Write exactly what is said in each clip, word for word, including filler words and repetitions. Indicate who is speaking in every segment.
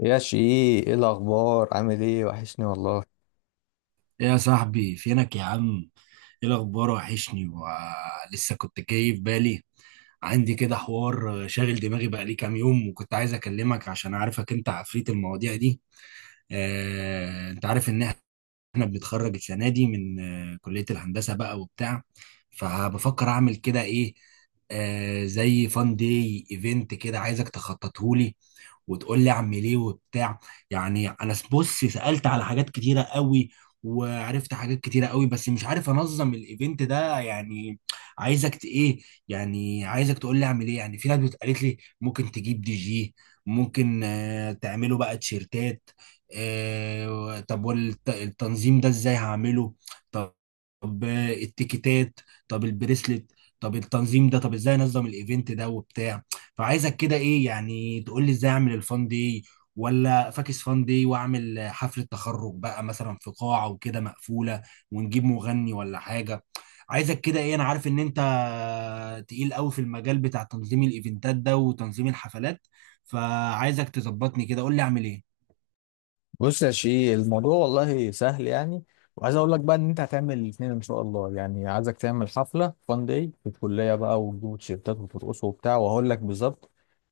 Speaker 1: يا شيء، ايه الاخبار؟ عامل ايه؟ وحشني والله.
Speaker 2: إيه يا صاحبي؟ فينك يا عم؟ ايه الاخبار؟ وحشني ولسه كنت جاي في بالي. عندي كده حوار شاغل دماغي بقالي كام يوم، وكنت عايز اكلمك عشان عارفك انت عفريت المواضيع دي. آه، انت عارف ان احنا بنتخرج السنه دي من آه، كليه الهندسه بقى وبتاع. فبفكر اعمل كده ايه، آه، زي فان داي ايفنت كده. عايزك تخططهولي وتقول لي اعمل ايه وبتاع. يعني انا س- بص سالت على حاجات كتيره قوي، وعرفت حاجات كتيره قوي، بس مش عارف انظم الايفنت ده يعني. عايزك ت- ايه، يعني عايزك تقول لي اعمل ايه. يعني في ناس بت- قالت لي ممكن تجيب دي جي، ممكن آه، تعمله بقى تيشيرتات. آه، طب والتنظيم ده ازاي هعمله؟ طب طب التيكيتات؟ طب البريسلت؟ طب التنظيم ده، طب ازاي انظم الايفنت ده وبتاع؟ فعايزك كده ايه، يعني تقول لي ازاي اعمل الفان دي، ولا فاكس فان دي، واعمل حفلة تخرج بقى مثلا في قاعة وكده مقفولة، ونجيب مغني ولا حاجة. عايزك كده ايه. انا عارف ان انت تقيل قوي في المجال بتاع تنظيم الايفنتات ده وتنظيم الحفلات. فعايزك تظبطني كده، قول لي اعمل ايه.
Speaker 1: بص يا شيء، الموضوع والله سهل يعني. وعايز اقول لك بقى ان انت هتعمل الاثنين ان شاء الله، يعني عايزك تعمل حفله فان داي في الكليه بقى وتجيبوا تيشيرتات وترقصوا وبتاع، وهقول لك بالظبط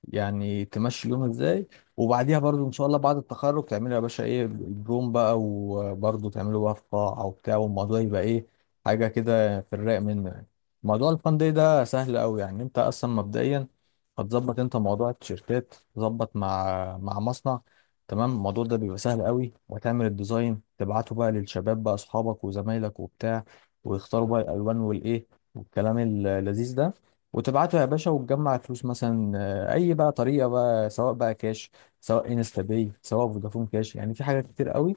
Speaker 1: يعني تمشي اليوم ازاي. وبعديها برضو ان شاء الله بعد التخرج تعملوا يا باشا ايه البروم بقى، وبرضو تعملوا بقى في قاعه وبتاع، والموضوع يبقى ايه، حاجه كده في الرايق منه يعني. موضوع الفان داي ده سهل قوي يعني. انت اصلا مبدئيا هتظبط انت موضوع التيشيرتات، تظبط مع مع مصنع. تمام، الموضوع ده بيبقى سهل قوي. وتعمل الديزاين تبعته بقى للشباب بقى، اصحابك وزمايلك وبتاع، ويختاروا بقى الالوان والايه والكلام اللذيذ ده. وتبعته يا باشا وتجمع فلوس، مثلا آه، اي بقى طريقه بقى، سواء بقى كاش سواء انستا باي سواء فودافون كاش، يعني في حاجات كتير قوي.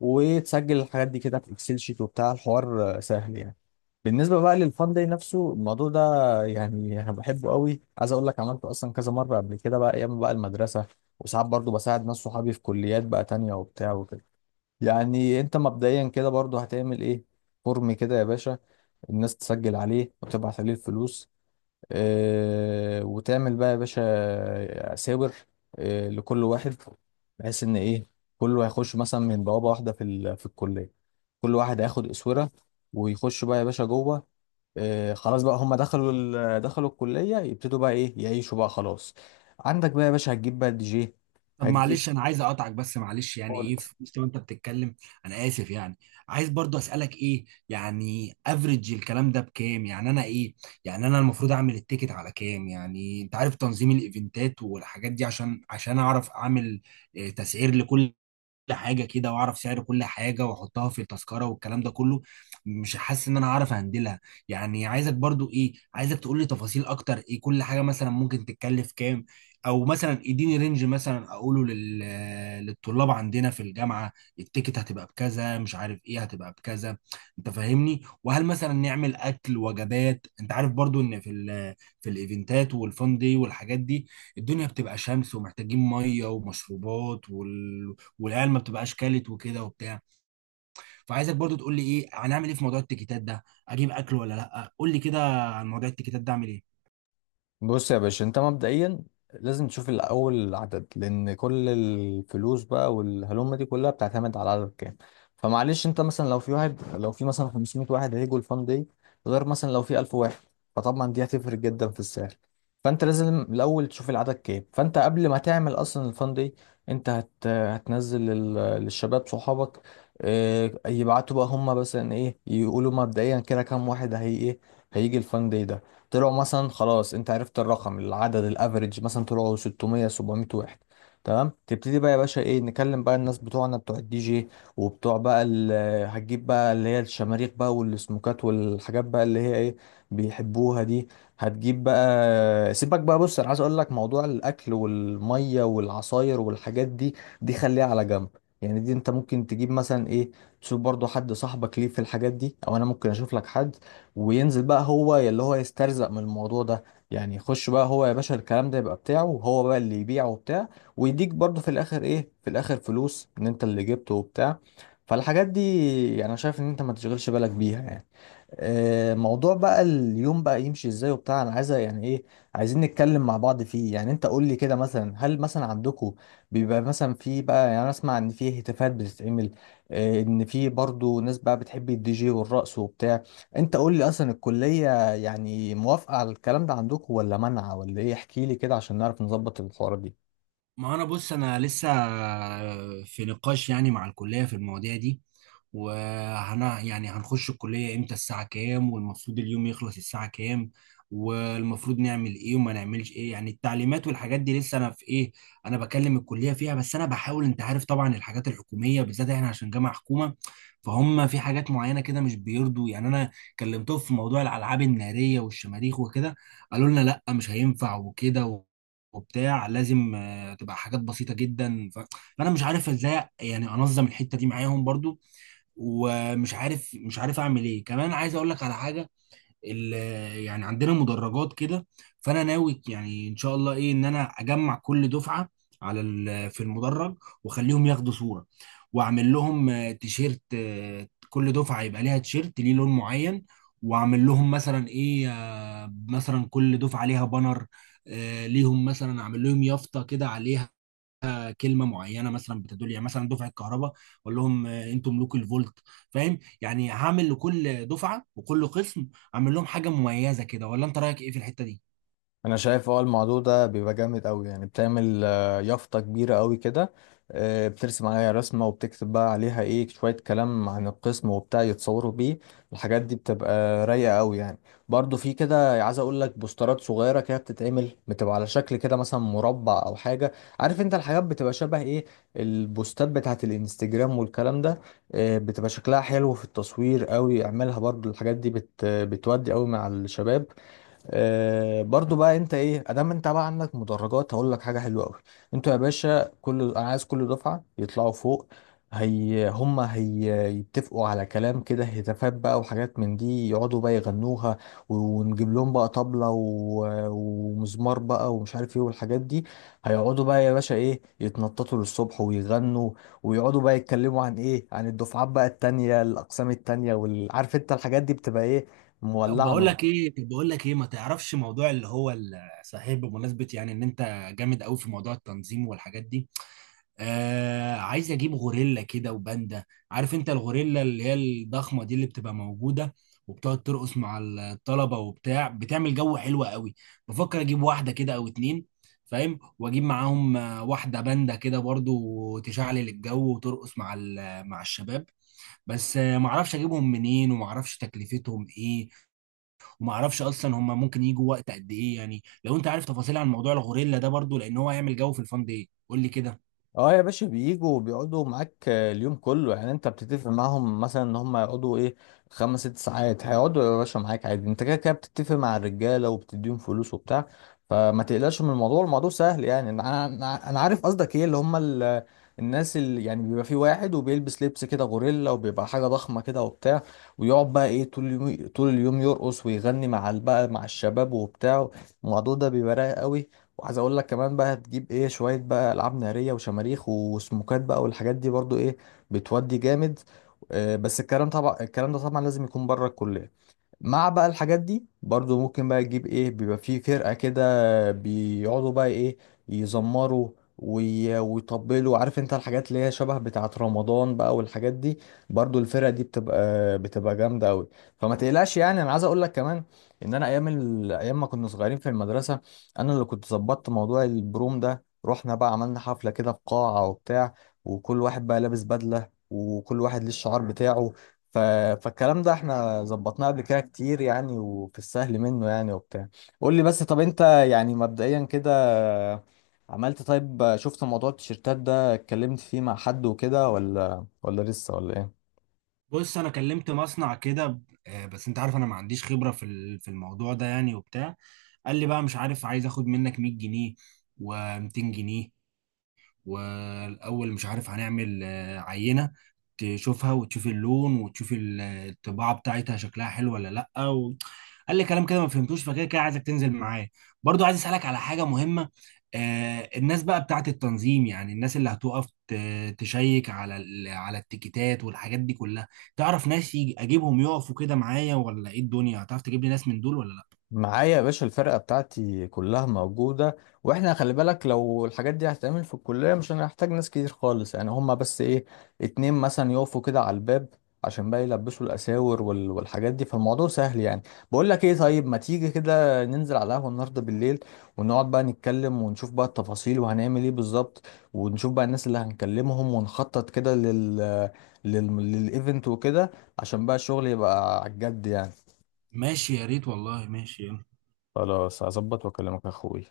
Speaker 1: وتسجل الحاجات دي كده في اكسل شيت وبتاع الحوار آه، سهل يعني. بالنسبة بقى للفان داي نفسه، الموضوع ده يعني أنا بحبه قوي. عايز أقول لك عملته أصلا كذا مرة قبل كده بقى، أيام بقى المدرسة، وساعات برضو بساعد ناس صحابي في كليات بقى تانية وبتاع وكده. يعني أنت مبدئيا كده برضو هتعمل إيه، فورم كده يا باشا، الناس تسجل عليه وتبعت عليه الفلوس. اه، وتعمل بقى يا باشا آه، ساور، اه، لكل واحد، بحيث إن إيه، كله هيخش مثلا من بوابة واحدة في ال- في الكلية. كل واحد هياخد أسورة ويخش بقى يا باشا جوه. آه، خلاص بقى، هم دخلوا ال- دخلوا الكلية، يبتدوا بقى ايه، يعيشوا بقى خلاص. عندك بقى يا باشا هتجيب بقى دي جي،
Speaker 2: طب
Speaker 1: هتجيب،
Speaker 2: معلش، انا عايز اقطعك بس معلش يعني
Speaker 1: قول.
Speaker 2: ايه في وسط ما انت بتتكلم. انا اسف يعني. عايز برضو اسالك ايه. يعني افريج الكلام ده بكام؟ يعني انا ايه؟ يعني انا المفروض اعمل التيكت على كام؟ يعني انت عارف تنظيم الايفنتات والحاجات دي، عشان عشان اعرف اعمل آه، تسعير لكل حاجه كده، واعرف سعر كل حاجه واحطها في التذكره والكلام ده كله. مش حاسس ان انا عارف اهندلها. يعني عايزك برضو ايه، عايزك تقول لي تفاصيل اكتر. ايه كل حاجه مثلا ممكن تتكلف كام، او مثلا اديني رينج مثلا اقوله لل... للطلاب عندنا في الجامعه. التيكت هتبقى بكذا، مش عارف ايه هتبقى بكذا. انت فاهمني؟ وهل مثلا نعمل اكل وجبات؟ انت عارف برضو ان في ال... في الايفنتات والفان دي والحاجات دي، الدنيا بتبقى شمس، ومحتاجين ميه ومشروبات وال... والعيال ما بتبقاش كلت وكده وبتاع. فعايزك برضو تقول لي ايه، هنعمل ايه في موضوع التيكيتات ده؟ اجيب اكل ولا لا؟ قول لي كده عن موضوع التيكيتات ده، اعمل ايه.
Speaker 1: بص يا باشا، انت مبدئيا لازم تشوف الاول العدد، لان كل الفلوس بقى والهلومه دي كلها بتعتمد على العدد كام. فمعلش انت، مثلا لو في واحد، لو في مثلا خمسمية واحد هيجوا الفان دي، غير مثلا لو في ألف واحد، فطبعا دي هتفرق جدا في السعر. فانت لازم الاول تشوف العدد كام، فانت قبل ما تعمل اصلا الفان دي، انت هت... هتنزل لل... للشباب صحابك، اه... يبعتوا بقى هم مثلا ايه، يقولوا مبدئيا كده كام واحد هي ايه هيجي الفان دي. طلعوا مثلا خلاص، انت عرفت الرقم، العدد الافريج مثلا طلعوا ستمية سبعمية واحد، تمام. تبتدي بقى يا باشا ايه، نكلم بقى الناس بتوعنا بتوع الدي جي، وبتوع بقى ال- هتجيب بقى اللي هي الشماريخ بقى والسموكات والحاجات بقى اللي هي ايه، بيحبوها دي. هتجيب بقى، سيبك بقى، بص انا عايز اقول لك موضوع الاكل والميه والعصاير والحاجات دي، دي خليها على جنب. يعني دي انت ممكن تجيب مثلا ايه، تشوف برضو حد صاحبك ليه في الحاجات دي، او انا ممكن اشوف لك حد، وينزل بقى هو اللي هو يسترزق من الموضوع ده، يعني يخش بقى هو يا باشا، الكلام ده يبقى بتاعه وهو بقى اللي يبيعه وبتاع، ويديك برضه في الاخر ايه، في الاخر فلوس ان انت اللي جبته وبتاع. فالحاجات دي يعني انا شايف ان انت ما تشغلش بالك بيها يعني. آه، موضوع بقى اليوم بقى يمشي ازاي وبتاع، انا عايزه يعني ايه، عايزين نتكلم مع بعض فيه يعني. انت قول لي كده، مثلا هل مثلا عندكم بيبقى مثلا في بقى، يعني انا اسمع ان في هتافات بتتعمل، آه، ان في برضو ناس بقى بتحب الدي جي والرقص وبتاع. انت قول لي، اصلا الكليه يعني موافقه على الكلام ده عندكم، ولا منعه، ولا ايه؟ احكي لي كده عشان نعرف نظبط الحوارات دي.
Speaker 2: ما انا بص، انا لسه في نقاش يعني مع الكليه في المواضيع دي. وهنا يعني هنخش الكليه امتى، الساعه كام، والمفروض اليوم يخلص الساعه كام، والمفروض نعمل ايه وما نعملش ايه، يعني التعليمات والحاجات دي لسه انا في ايه، انا بكلم الكليه فيها. بس انا بحاول. انت عارف طبعا الحاجات الحكوميه بالذات، احنا عشان جامعه حكومه، فهم في حاجات معينه كده مش بيرضوا. يعني انا كلمتهم في موضوع الالعاب الناريه والشماريخ وكده، قالوا لنا لا مش هينفع وكده وبتاع. لازم هتبقى حاجات بسيطه جدا. ف... فانا مش عارف ازاي يعني انظم الحته دي معاهم برضو. ومش عارف مش عارف اعمل ايه. كمان عايز اقول لك على حاجه. ال... يعني عندنا مدرجات كده، فانا ناوي يعني ان شاء الله ايه ان انا اجمع كل دفعه على ال... في المدرج، واخليهم ياخدوا صوره. واعمل لهم آه، تيشيرت. آه، كل دفعه يبقى ليها تيشيرت ليه لون معين. واعمل لهم مثلا ايه، آه، مثلا كل دفعه ليها بانر. آه، ليهم مثلا اعمل لهم يافطه كده عليها كلمه معينه مثلا بتدل يعني مثلا دفعه كهرباء، اقول لهم آه، انتوا ملوك الفولت. فاهم؟ يعني هعمل لكل دفعه وكل قسم اعمل لهم حاجه مميزه كده، ولا انت رايك ايه في الحته دي؟
Speaker 1: انا شايف اه الموضوع ده بيبقى جامد قوي، يعني بتعمل آه، يافطه كبيره قوي كده، آه، بترسم عليها رسمه وبتكتب بقى عليها ايه، شويه كلام عن القسم وبتاع، يتصوروا بيه. الحاجات دي بتبقى رايقه قوي يعني. برضو في كده عايز اقول لك، بوسترات صغيره كده بتتعمل، بتبقى على شكل كده مثلا مربع او حاجه، عارف انت الحاجات بتبقى شبه ايه، البوستات بتاعت الانستجرام والكلام ده. آه، بتبقى شكلها حلو في التصوير قوي، اعملها برضو، الحاجات دي بت بتودي قوي مع الشباب. آه، برضو بقى انت ايه، ادام انت بقى عندك مدرجات هقول لك حاجه حلوه قوي. انتوا يا باشا كل، انا عايز كل دفعه يطلعوا فوق، هي هم هي، يتفقوا على كلام كده، هتافات بقى وحاجات من دي، يقعدوا بقى يغنوها. ونجيب لهم بقى طبلة و- ومزمار بقى ومش عارف ايه والحاجات دي. هيقعدوا بقى يا باشا ايه، يتنططوا للصبح ويغنوا، ويقعدوا بقى يتكلموا عن ايه، عن الدفعات بقى التانية، الاقسام التانية، والعارف انت الحاجات دي بتبقى ايه،
Speaker 2: طب
Speaker 1: مولعة
Speaker 2: بقول
Speaker 1: نار.
Speaker 2: لك ايه طب بقول لك ايه ما تعرفش موضوع اللي هو ال- صحيح، بمناسبه يعني ان انت جامد قوي في موضوع التنظيم والحاجات دي، آه عايز اجيب غوريلا كده وباندا. عارف انت الغوريلا اللي هي الضخمه دي، اللي بتبقى موجوده وبتقعد ترقص مع الطلبه وبتاع، بتعمل جو حلو قوي. بفكر اجيب واحده كده او اتنين، فاهم؟ واجيب معاهم آه، واحده باندا كده برضو تشعلل الجو وترقص مع ال- مع الشباب. بس آه، معرفش اجيبهم منين، ومعرفش تكلفتهم ايه، ومعرفش اصلا هم ممكن يجوا وقت قد ايه. يعني لو انت عارف تفاصيل عن موضوع الغوريلا ده برضو، لان هو هيعمل جو في الفان دي، قول لي كده.
Speaker 1: اه يا باشا، بيجوا بيقعدوا معاك آه، اليوم كله. يعني انت بتتفق معاهم مثلا ان هم يقعدوا ايه، خمس ست ساعات، هيقعدوا يا باشا معاك عادي، انت كده كده بتتفق مع الرجاله وبتديهم فلوس وبتاع. فما تقلقش من الموضوع، الموضوع سهل يعني. انا انا أنا عارف قصدك ايه، اللي هم ال- الناس اللي يعني بيبقى في واحد وبيلبس لبس كده غوريلا، وبيبقى حاجه ضخمه كده وبتاع، ويقعد بقى ايه طول اليوم، طول اليوم يرقص ويغني مع ال- بقى مع الشباب وبتاع. الموضوع ده بيبقى رايق قوي. وعايز اقول لك كمان بقى، هتجيب ايه شويه بقى العاب ناريه وشماريخ وسموكات بقى والحاجات دي برضو ايه، بتودي جامد. آه، بس الكلام طبعا، الكلام ده طبعا لازم يكون بره الكليه. مع بقى الحاجات دي برضو ممكن بقى تجيب ايه، بيبقى فيه فرقة كده، بيقعدوا بقى ايه يزمروا وي- ويطبلوا، عارف انت الحاجات اللي هي شبه بتاعة رمضان بقى والحاجات دي. برضو الفرقة دي بتبقى بتبقى جامدة قوي. فما تقلقش يعني. انا عايز اقول لك كمان، ان انا ايام ال... ايام ما كنا صغيرين في المدرسة، انا اللي كنت ظبطت موضوع البروم ده، رحنا بقى عملنا حفلة كده في قاعة وبتاع، وكل واحد بقى لابس بدلة، وكل واحد ليه الشعار بتاعه. ف... فالكلام ده احنا ظبطناه قبل كده كتير يعني، وفي السهل منه يعني وبتاع. قول لي بس، طب انت يعني مبدئيا كده عملت، طيب شفت موضوع التيشيرتات ده، اتكلمت فيه مع حد وكده، ولا ولا لسه، ولا ايه؟
Speaker 2: بص انا كلمت مصنع كده. آه، بس انت عارف انا ما عنديش خبره في ال- في الموضوع ده يعني وبتاع. قال لي بقى مش عارف، عايز اخد منك مية جنيه و200 جنيه، والاول مش عارف هنعمل آه، عينه تشوفها وتشوف اللون وتشوف ال- آه، الطباعه بتاعتها شكلها حلو ولا لا و... قال لي كلام كده ما فهمتوش. فكده كده عايزك تنزل معايا. برضو عايز اسالك على حاجه مهمه. آه الناس بقى بتاعت التنظيم، يعني الناس اللي هتقف ت- تشيك على ال- على التيكيتات والحاجات دي كلها. تعرف ناس يجي اجيبهم يقفوا كده معايا ولا ايه؟ الدنيا هتعرف تجيب لي ناس من دول ولا لا؟
Speaker 1: معايا يا باشا الفرقة بتاعتي كلها موجودة. واحنا خلي بالك، لو الحاجات دي هتتعمل في الكلية مش هنحتاج ناس كتير خالص، يعني هما بس ايه، اتنين مثلا يقفوا كده على الباب عشان بقى يلبسوا الأساور وال- والحاجات دي، فالموضوع سهل يعني. بقول لك ايه، طيب ما تيجي كده ننزل على القهوة النهاردة بالليل، ونقعد بقى نتكلم ونشوف بقى التفاصيل وهنعمل ايه بالظبط، ونشوف بقى الناس اللي هنكلمهم، ونخطط كده لل لل للإيفنت وكده، عشان بقى الشغل يبقى على الجد يعني.
Speaker 2: ماشي، يا ريت والله، ماشي.
Speaker 1: خلاص، هظبط واكلمك يا اخوي.